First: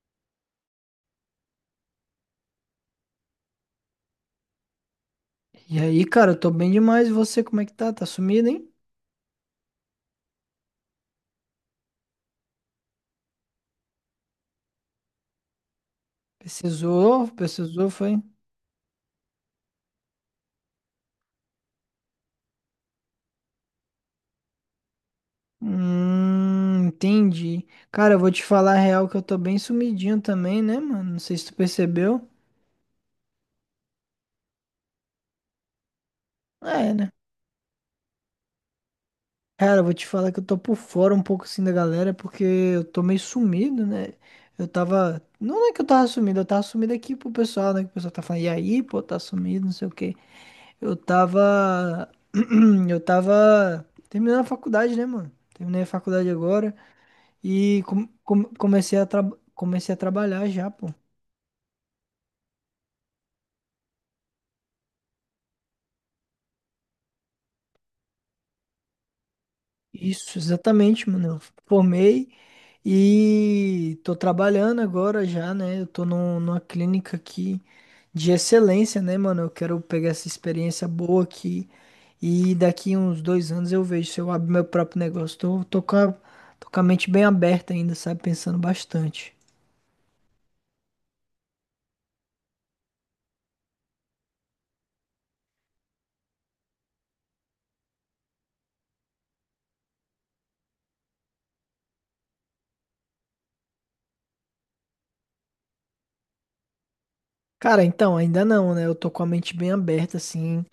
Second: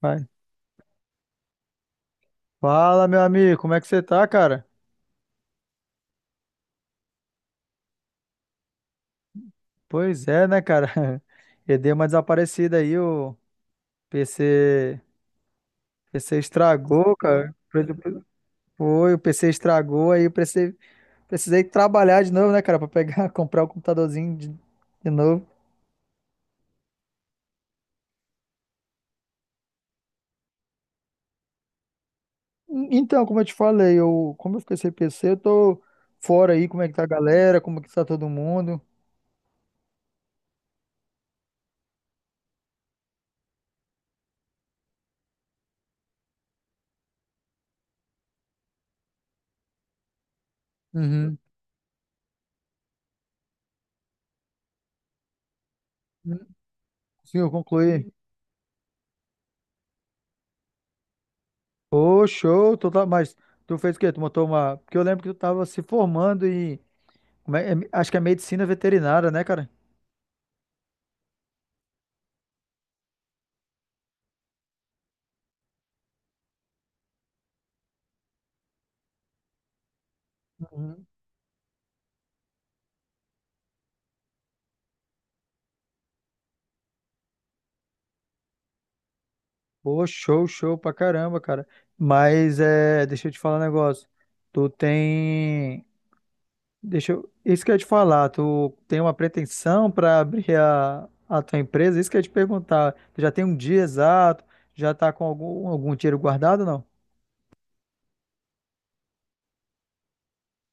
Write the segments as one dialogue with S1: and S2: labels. S1: Vai. Fala, meu amigo, como é que você tá, cara?
S2: E aí, cara, eu tô bem demais. E você, como é que tá? Tá sumido, hein?
S1: Pois é, né, cara? Eu dei uma desaparecida aí, o PC, PC estragou,
S2: Precisou,
S1: cara.
S2: precisou, foi?
S1: Foi, o PC estragou aí, eu precisei trabalhar de novo, né, cara, pra pegar, comprar o computadorzinho de novo.
S2: Entendi. Cara, eu vou te falar a real que eu tô bem sumidinho também, né, mano? Não sei se tu percebeu.
S1: Então, como eu te falei, como eu fiquei sem PC, eu tô fora aí, como é
S2: É,
S1: que tá a
S2: né?
S1: galera, como é que tá todo mundo?
S2: Cara, eu vou te falar que eu tô por fora um pouco assim da galera, porque eu tô meio sumido, né? Eu tava. Não é que eu tava sumido aqui pro pessoal, né? Que o pessoal tá falando, e aí, pô, tá sumido, não sei o quê. Eu
S1: Uhum.
S2: tava. Eu tava terminando a faculdade, né, mano? Terminei a faculdade agora.
S1: Sim, eu concluí.
S2: Comecei a comecei a trabalhar já, pô.
S1: Ô, show, tu tá, mas tu fez o quê? Tu montou uma. Porque eu lembro que tu tava se formando em. Acho que é medicina veterinária, né, cara?
S2: Isso, exatamente, mano. Eu formei e tô trabalhando agora já, né? Numa clínica aqui de excelência, né, mano? Eu quero pegar essa experiência
S1: Uhum.
S2: boa aqui e daqui uns 2 anos eu vejo se eu abro meu próprio negócio. Tô com a mente bem aberta ainda, sabe? Pensando bastante.
S1: Pô, show, show pra caramba, cara. Mas é, deixa eu te falar um negócio. Tu tem. Deixa eu. Isso que eu ia te falar, tu tem uma pretensão pra abrir a tua empresa? Isso que eu ia te perguntar. Tu já tem um dia exato? Já tá com algum dinheiro guardado, ou não?
S2: Cara, então, ainda não, né? Eu tô com a mente bem aberta, assim.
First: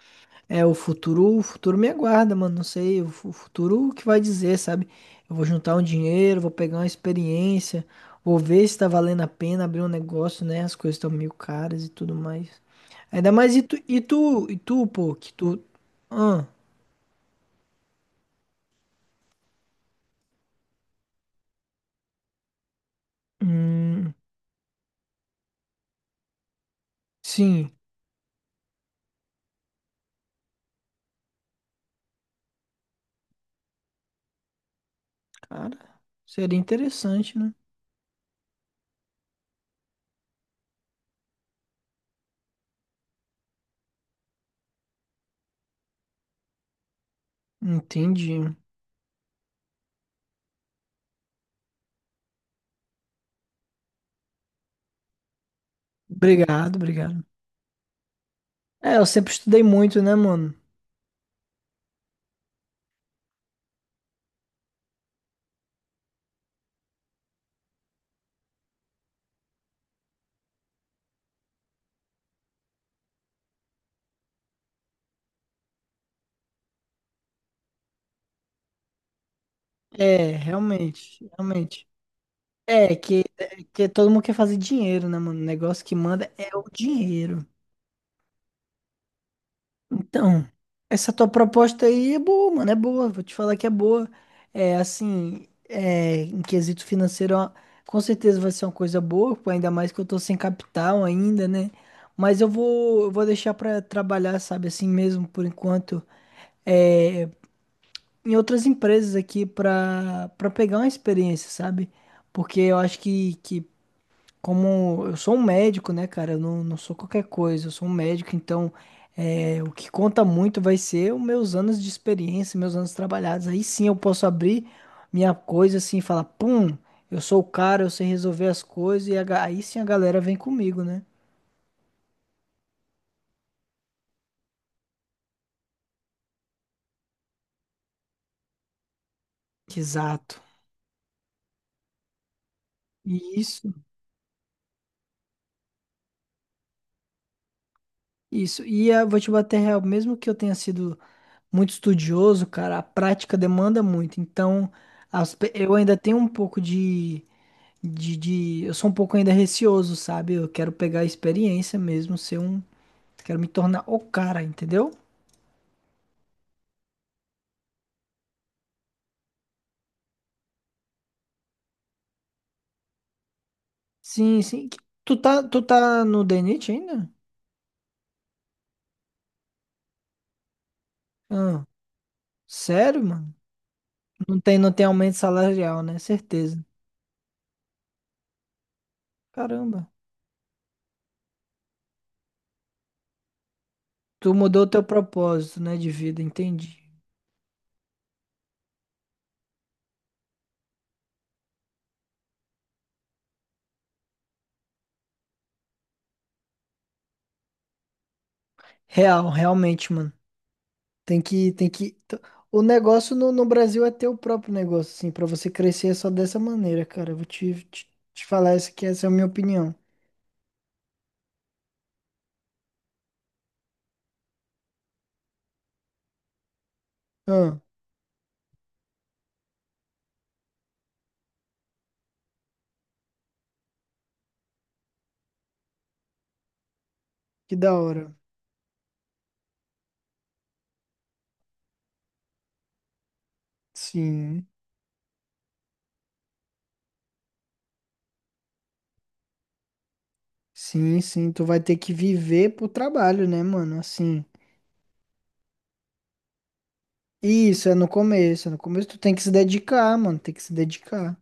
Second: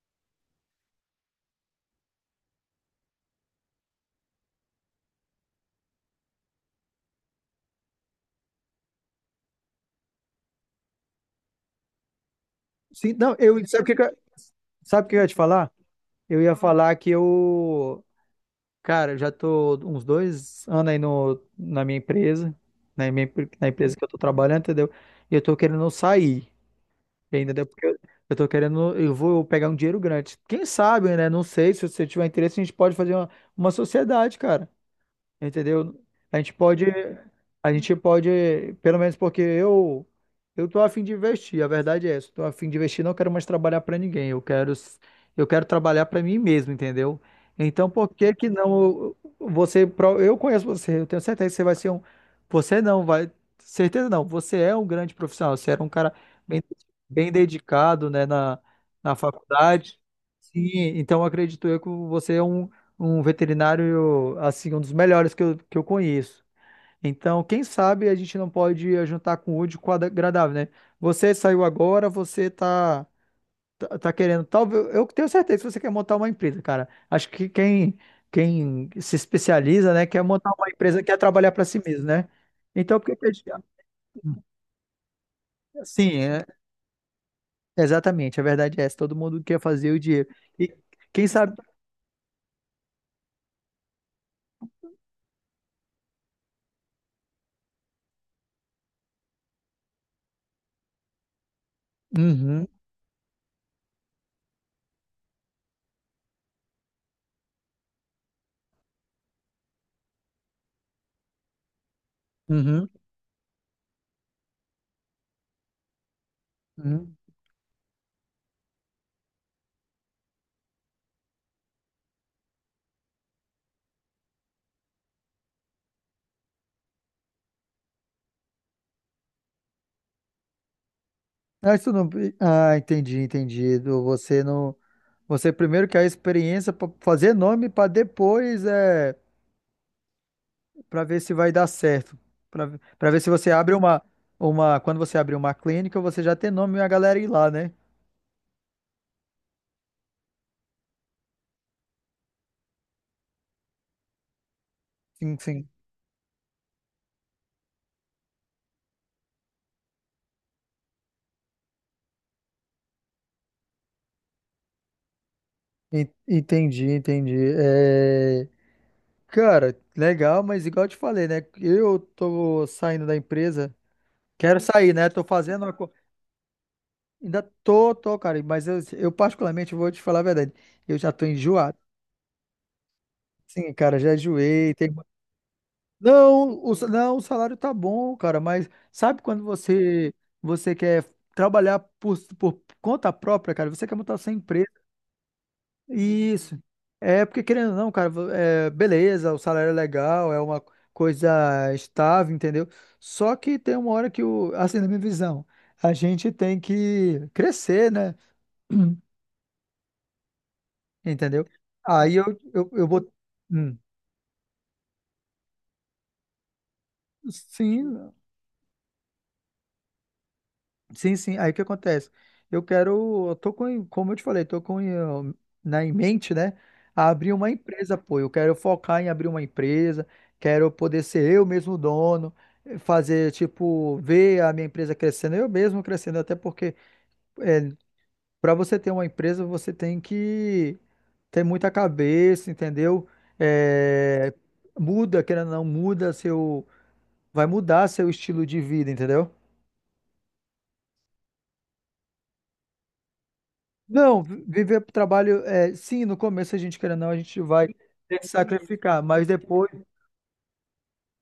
S2: O futuro me aguarda, mano. Não sei, o futuro que vai dizer, sabe? Eu vou juntar um dinheiro, vou pegar uma experiência, vou ver se tá valendo a pena abrir um negócio, né? As coisas estão meio caras e tudo mais.
S1: Sim,
S2: Ainda
S1: não, eu.
S2: mais e tu,
S1: Sabe o que
S2: pô,
S1: eu ia
S2: que
S1: te
S2: tu.
S1: falar? Eu
S2: Ah,
S1: ia falar que eu. Cara, eu já tô uns 2 anos aí no, na minha empresa, na minha na empresa que eu
S2: hum,
S1: tô trabalhando, entendeu? E eu tô querendo sair, entendeu?
S2: sim,
S1: Porque eu tô querendo, eu vou pegar um dinheiro grande. Quem sabe, né? Não sei, se você tiver interesse, a gente pode fazer uma sociedade, cara.
S2: cara,
S1: Entendeu? A gente
S2: seria
S1: pode,
S2: interessante, né?
S1: a gente pode, pelo menos porque eu tô a fim de investir, a verdade é essa. Eu tô a fim de investir, não quero mais trabalhar para ninguém. Eu quero trabalhar para mim mesmo, entendeu? Então, por que
S2: Entendi.
S1: que não você, pro- eu conheço você, eu tenho certeza que você vai ser um, você não vai, certeza não, você é um grande profissional, você era um cara bem,
S2: Obrigado, obrigado.
S1: bem dedicado, né, na,
S2: É, eu
S1: na
S2: sempre estudei
S1: faculdade.
S2: muito, né, mano?
S1: Sim, então acredito eu que você é um veterinário, assim, um dos melhores que eu conheço. Então, quem sabe a gente não pode juntar com o útil com o agradável, né? Você saiu agora, você tá querendo, talvez, eu tenho certeza que você quer montar uma empresa, cara. Acho que quem se especializa, né, quer
S2: É,
S1: montar uma empresa, quer
S2: realmente,
S1: trabalhar para si
S2: realmente.
S1: mesmo, né? Então, por que que a gente...
S2: É que todo mundo quer fazer dinheiro, né, mano? O negócio que
S1: Sim,
S2: manda
S1: é,
S2: é o dinheiro.
S1: exatamente, a verdade é essa, todo mundo quer fazer o dinheiro.
S2: Então,
S1: E
S2: essa
S1: quem
S2: tua
S1: sabe...
S2: proposta aí é boa, mano, é boa. Vou te falar que é boa. Em quesito financeiro, ó, com certeza vai ser uma coisa boa, pô, ainda mais que eu tô sem capital ainda, né? Mas
S1: Uhum,
S2: eu vou deixar pra trabalhar, sabe, assim mesmo, por enquanto, é, em outras empresas aqui pra pegar uma experiência, sabe? Porque eu
S1: uhum,
S2: acho que como eu sou um médico, né, cara? Eu não, não sou
S1: uhum.
S2: qualquer coisa, eu sou um médico, então é, o que conta muito vai ser os meus anos de experiência, meus anos trabalhados. Aí sim eu posso abrir minha coisa assim e falar, pum, eu sou o cara, eu sei resolver as coisas, e aí sim a galera vem comigo, né?
S1: Não, isso não. Ah, entendi, entendi. Você não. Você primeiro quer a experiência para fazer nome para depois
S2: Exato.
S1: para ver se vai dar certo. Para ver se você
S2: Isso,
S1: abre uma quando você abrir uma clínica, você já tem nome e a galera ir lá, né?
S2: isso. E eu vou te bater real, mesmo que eu tenha sido muito estudioso, cara, a prática demanda muito. Então,
S1: Sim, sim.
S2: eu ainda tenho um pouco de eu sou um pouco ainda receoso, sabe? Eu quero pegar a experiência mesmo, ser um. Quero me tornar o cara, entendeu?
S1: Entendi, entendi. É, cara, legal, mas igual eu te falei, né? Eu tô saindo da empresa,
S2: Sim,
S1: quero
S2: sim. Que-
S1: sair, né? Tô
S2: Tu
S1: fazendo uma co-
S2: tá no DNIT ainda?
S1: ainda tô, cara, mas eu particularmente vou te falar a verdade. Eu já tô
S2: Ah,
S1: enjoado.
S2: sério, mano?
S1: Sim, cara, já
S2: Não tem, não
S1: enjoei.
S2: tem
S1: Tem...
S2: aumento salarial, né?
S1: Não,
S2: Certeza.
S1: não, o salário tá bom, cara, mas sabe quando
S2: Caramba.
S1: você quer trabalhar por conta própria, cara? Você quer montar sua
S2: Tu mudou
S1: empresa.
S2: o teu propósito, né, de vida,
S1: Isso.
S2: entendi.
S1: É porque, querendo ou não, cara, beleza, o salário é legal, é uma coisa estável, entendeu? Só que tem uma hora que, assim, na minha visão, a gente tem que crescer, né?
S2: Real, realmente, mano. Tem
S1: Entendeu?
S2: que, tem que.
S1: Aí
S2: t-
S1: eu,
S2: O
S1: eu, eu vou.
S2: negócio no
S1: Hum.
S2: Brasil é ter o próprio negócio, assim, pra você crescer é só dessa maneira, cara. Eu vou
S1: Sim,
S2: te falar essa que essa é a minha opinião.
S1: sim, sim. Aí o que acontece? Eu quero, eu tô com, como eu te falei, tô com na em mente, né? Abrir uma
S2: Ah,
S1: empresa, pô. Eu quero focar em abrir uma empresa, quero poder ser eu mesmo dono, fazer tipo ver a minha empresa crescendo, eu mesmo crescendo, até porque
S2: que
S1: é,
S2: da hora.
S1: para você ter uma empresa, você tem que ter muita cabeça, entendeu? Eh,
S2: Sim,
S1: muda, querendo ou não, vai mudar seu estilo de vida, entendeu?
S2: sim, sim. Tu vai ter que viver pro trabalho, né, mano?
S1: Não,
S2: Assim.
S1: viver pro trabalho, é, sim, no começo a gente, querendo ou não, a gente vai
S2: Isso, é no
S1: ter que
S2: começo. É no começo tu
S1: sacrificar,
S2: tem que
S1: mas
S2: se
S1: depois,
S2: dedicar, mano. Tem que se dedicar.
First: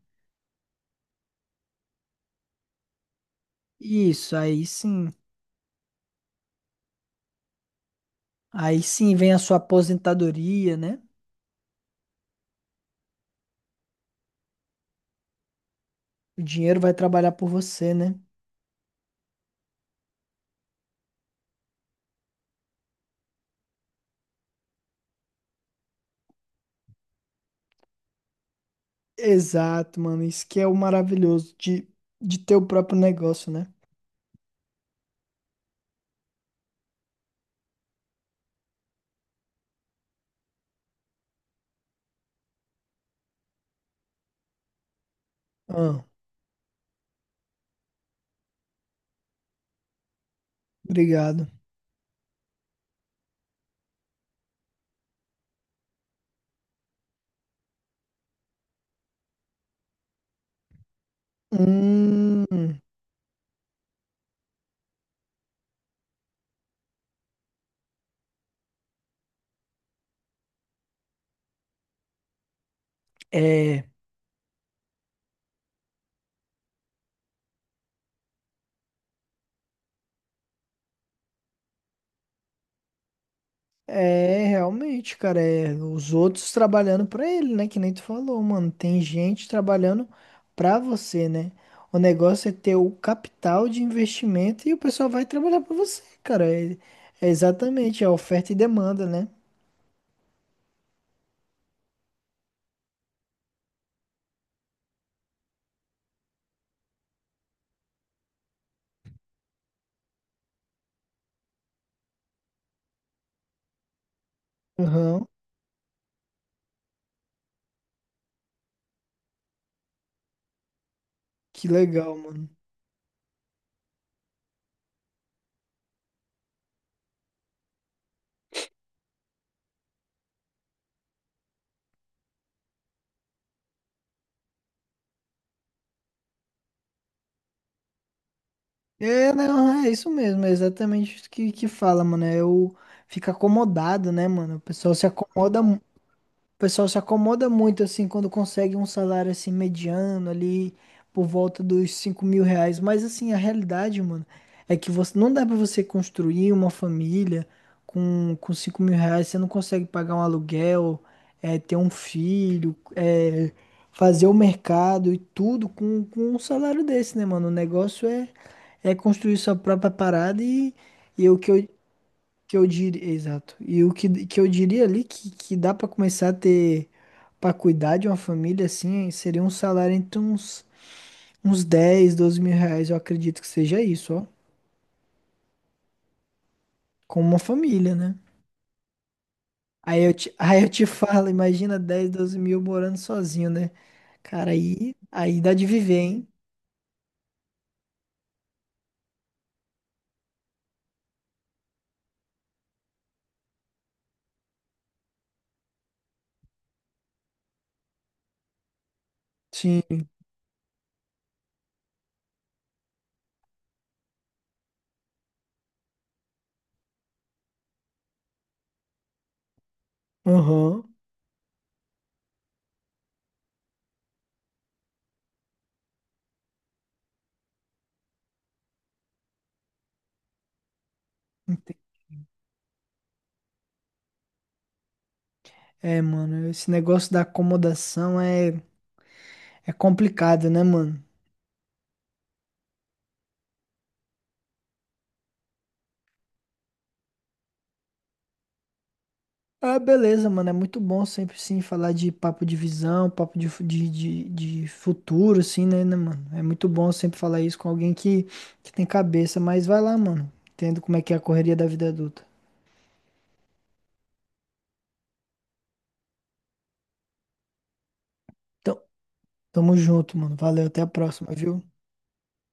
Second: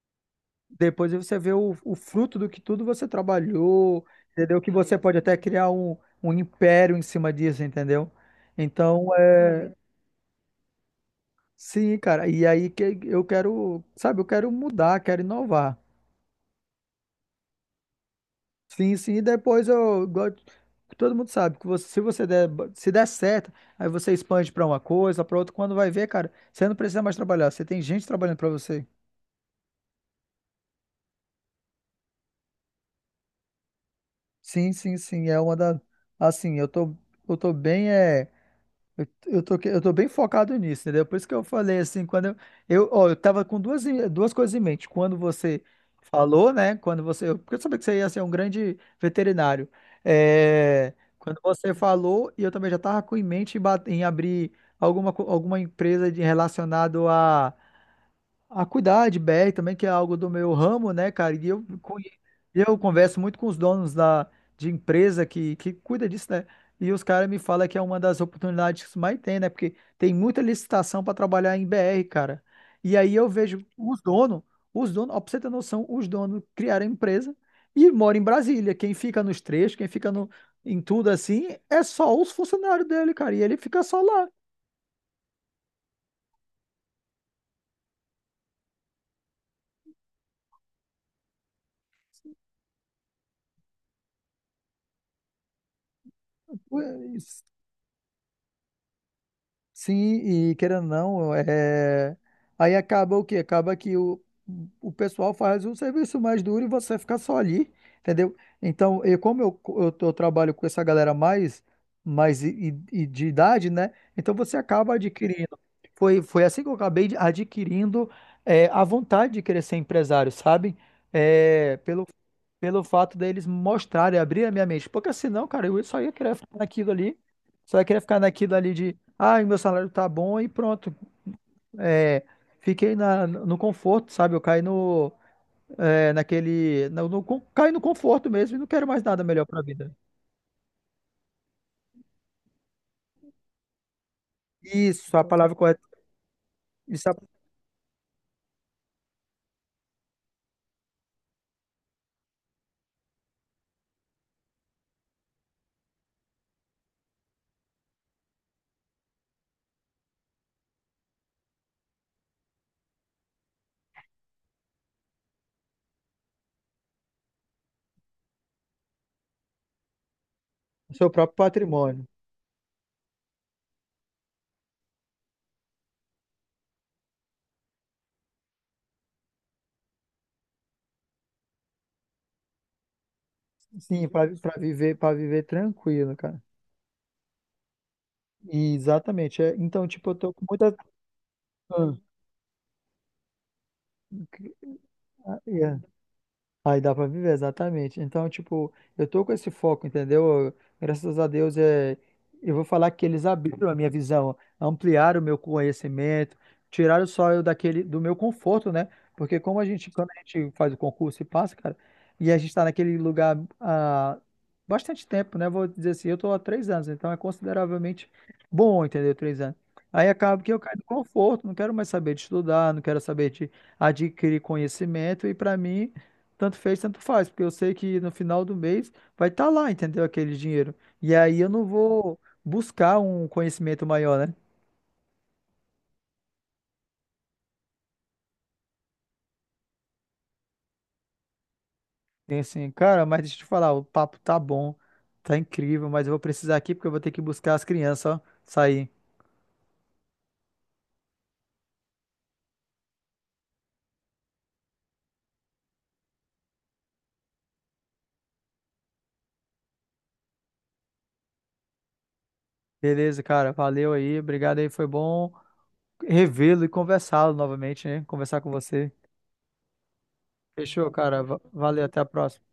S1: depois você vê o fruto do que tudo você trabalhou,
S2: Isso,
S1: entendeu?
S2: aí
S1: Que você
S2: sim.
S1: pode até criar um império em cima disso, entendeu?
S2: Aí
S1: Então,
S2: sim vem a sua
S1: é,
S2: aposentadoria, né?
S1: sim, cara, e aí que eu quero, sabe, eu quero mudar, quero inovar.
S2: O dinheiro vai trabalhar por você, né?
S1: Sim, sim, e depois eu gosto, todo mundo sabe que se der certo, aí você expande para uma coisa, para outra, quando vai ver, cara, você não precisa mais trabalhar, você tem gente trabalhando para você.
S2: Exato, mano. Isso que é o maravilhoso de ter o próprio negócio, né?
S1: Sim, sim, sim, é uma da assim, eu tô bem é eu tô bem focado nisso, entendeu? Por isso que eu falei assim, ó, eu tava com duas coisas em mente. Quando você
S2: Ah,
S1: falou, né? Porque eu sabia que você ia ser um grande veterinário. É, quando
S2: obrigado.
S1: você falou, e eu também já tava com em mente em abrir alguma empresa de relacionado a cuidar de BR também, que é algo do meu ramo, né, cara? E eu, conhe-
S2: Hum,
S1: eu converso muito com os donos da, de empresa que cuida disso, né? E os caras me falam que é uma das oportunidades que mais tem, né? Porque tem muita licitação para trabalhar em BR, cara. E aí eu vejo
S2: é.
S1: os donos, ó, pra você ter noção, os donos criaram a empresa e moram em Brasília. Quem fica nos trechos, quem fica no, em tudo assim, é só os funcionários dele, cara. E ele fica só lá.
S2: É, realmente, cara, é os outros trabalhando pra ele, né? Que nem tu falou, mano. Tem gente trabalhando pra você, né? O negócio é ter o capital de investimento e o pessoal vai trabalhar pra você, cara. É, é exatamente, é oferta e demanda, né?
S1: Sim, e querendo ou não, é... aí acaba o quê? Acaba que o pessoal faz um serviço mais duro e você fica só ali, entendeu? Então, eu, como eu, tô- eu trabalho com essa galera mais e, e de idade, né? Então você acaba
S2: Aham,
S1: adquirindo. Foi, assim que eu acabei adquirindo é, a vontade de querer ser empresário, sabe?
S2: que
S1: É, pelo,
S2: legal, mano.
S1: pelo fato deles mostrarem, abrir a minha mente. Porque senão, cara, eu só ia querer ficar naquilo ali. Você vai querer ficar naquilo ali de, ah, meu salário tá bom e pronto. É, fiquei no conforto, sabe? Eu caí no, é, naquele, no, no, con- caí no conforto mesmo e não quero mais nada
S2: É,
S1: melhor pra
S2: não, é
S1: vida.
S2: isso mesmo, é exatamente isso que fala, mano. É o fica acomodado, né, mano? O pessoal se
S1: Isso, a palavra
S2: acomoda.
S1: correta,
S2: O pessoal se
S1: isso é
S2: acomoda muito assim quando consegue um salário assim mediano ali por volta dos R$ 5.000. Mas assim, a realidade, mano, é que você não dá pra você construir uma família com R$ 5.000. Você não consegue pagar um aluguel, é, ter um filho, é, fazer o mercado e tudo com um salário desse, né, mano? É construir sua própria parada
S1: o seu
S2: e é
S1: próprio
S2: o
S1: patrimônio.
S2: que eu diria, exato. E o que, que eu diria ali que dá pra começar a ter pra cuidar de uma família assim, seria um salário uns R$ 10.000 R$ 12.000, eu acredito que seja
S1: Sim,
S2: isso, ó.
S1: pra viver, para viver tranquilo, cara.
S2: Com uma família, né?
S1: Exatamente. Então, tipo, eu tô com
S2: Aí eu
S1: muita.
S2: te falo, imagina 10.000 12.000 morando sozinho, né?
S1: Ah,
S2: Aí dá de viver, hein?
S1: aí dá pra viver, exatamente. Então, tipo, eu tô com esse foco, entendeu? Graças a Deus, eu vou falar que eles abriram a minha visão, ampliaram o meu conhecimento, tiraram só eu do meu conforto, né? Porque como a gente,
S2: Sim.
S1: quando a gente faz o concurso e passa, cara, e a gente tá naquele lugar há bastante tempo, né? Vou dizer assim, eu tô há 3 anos, então é consideravelmente bom, entendeu? 3 anos. Aí acaba que eu caio no
S2: Aham.
S1: conforto, não quero mais saber de estudar, não quero saber de adquirir conhecimento, e pra mim. Tanto fez, tanto faz, porque eu sei que no final do mês vai estar lá, entendeu? Aquele dinheiro. E aí eu não
S2: Ente-
S1: vou buscar um conhecimento maior, né?
S2: É, mano, esse negócio da acomodação é complicado, né, mano?
S1: Tem assim, cara, mas deixa eu te falar, o papo tá bom, tá incrível, mas eu vou precisar aqui porque eu vou ter que buscar as crianças, ó, sair.
S2: Ah, beleza, mano. É muito bom sempre, sim, falar de papo de visão, papo de, fu- de futuro, assim, né, mano? É muito bom sempre falar isso com alguém que tem cabeça. Mas vai lá, mano. Entendo como é que é a correria da vida adulta.
S1: Beleza, cara, valeu aí, obrigado aí, foi bom revê-lo e conversá-lo novamente, né? Conversar com
S2: Então,
S1: você.
S2: tamo junto, mano. Valeu, até a
S1: Fechou, cara,
S2: próxima, viu?
S1: valeu, até a próxima.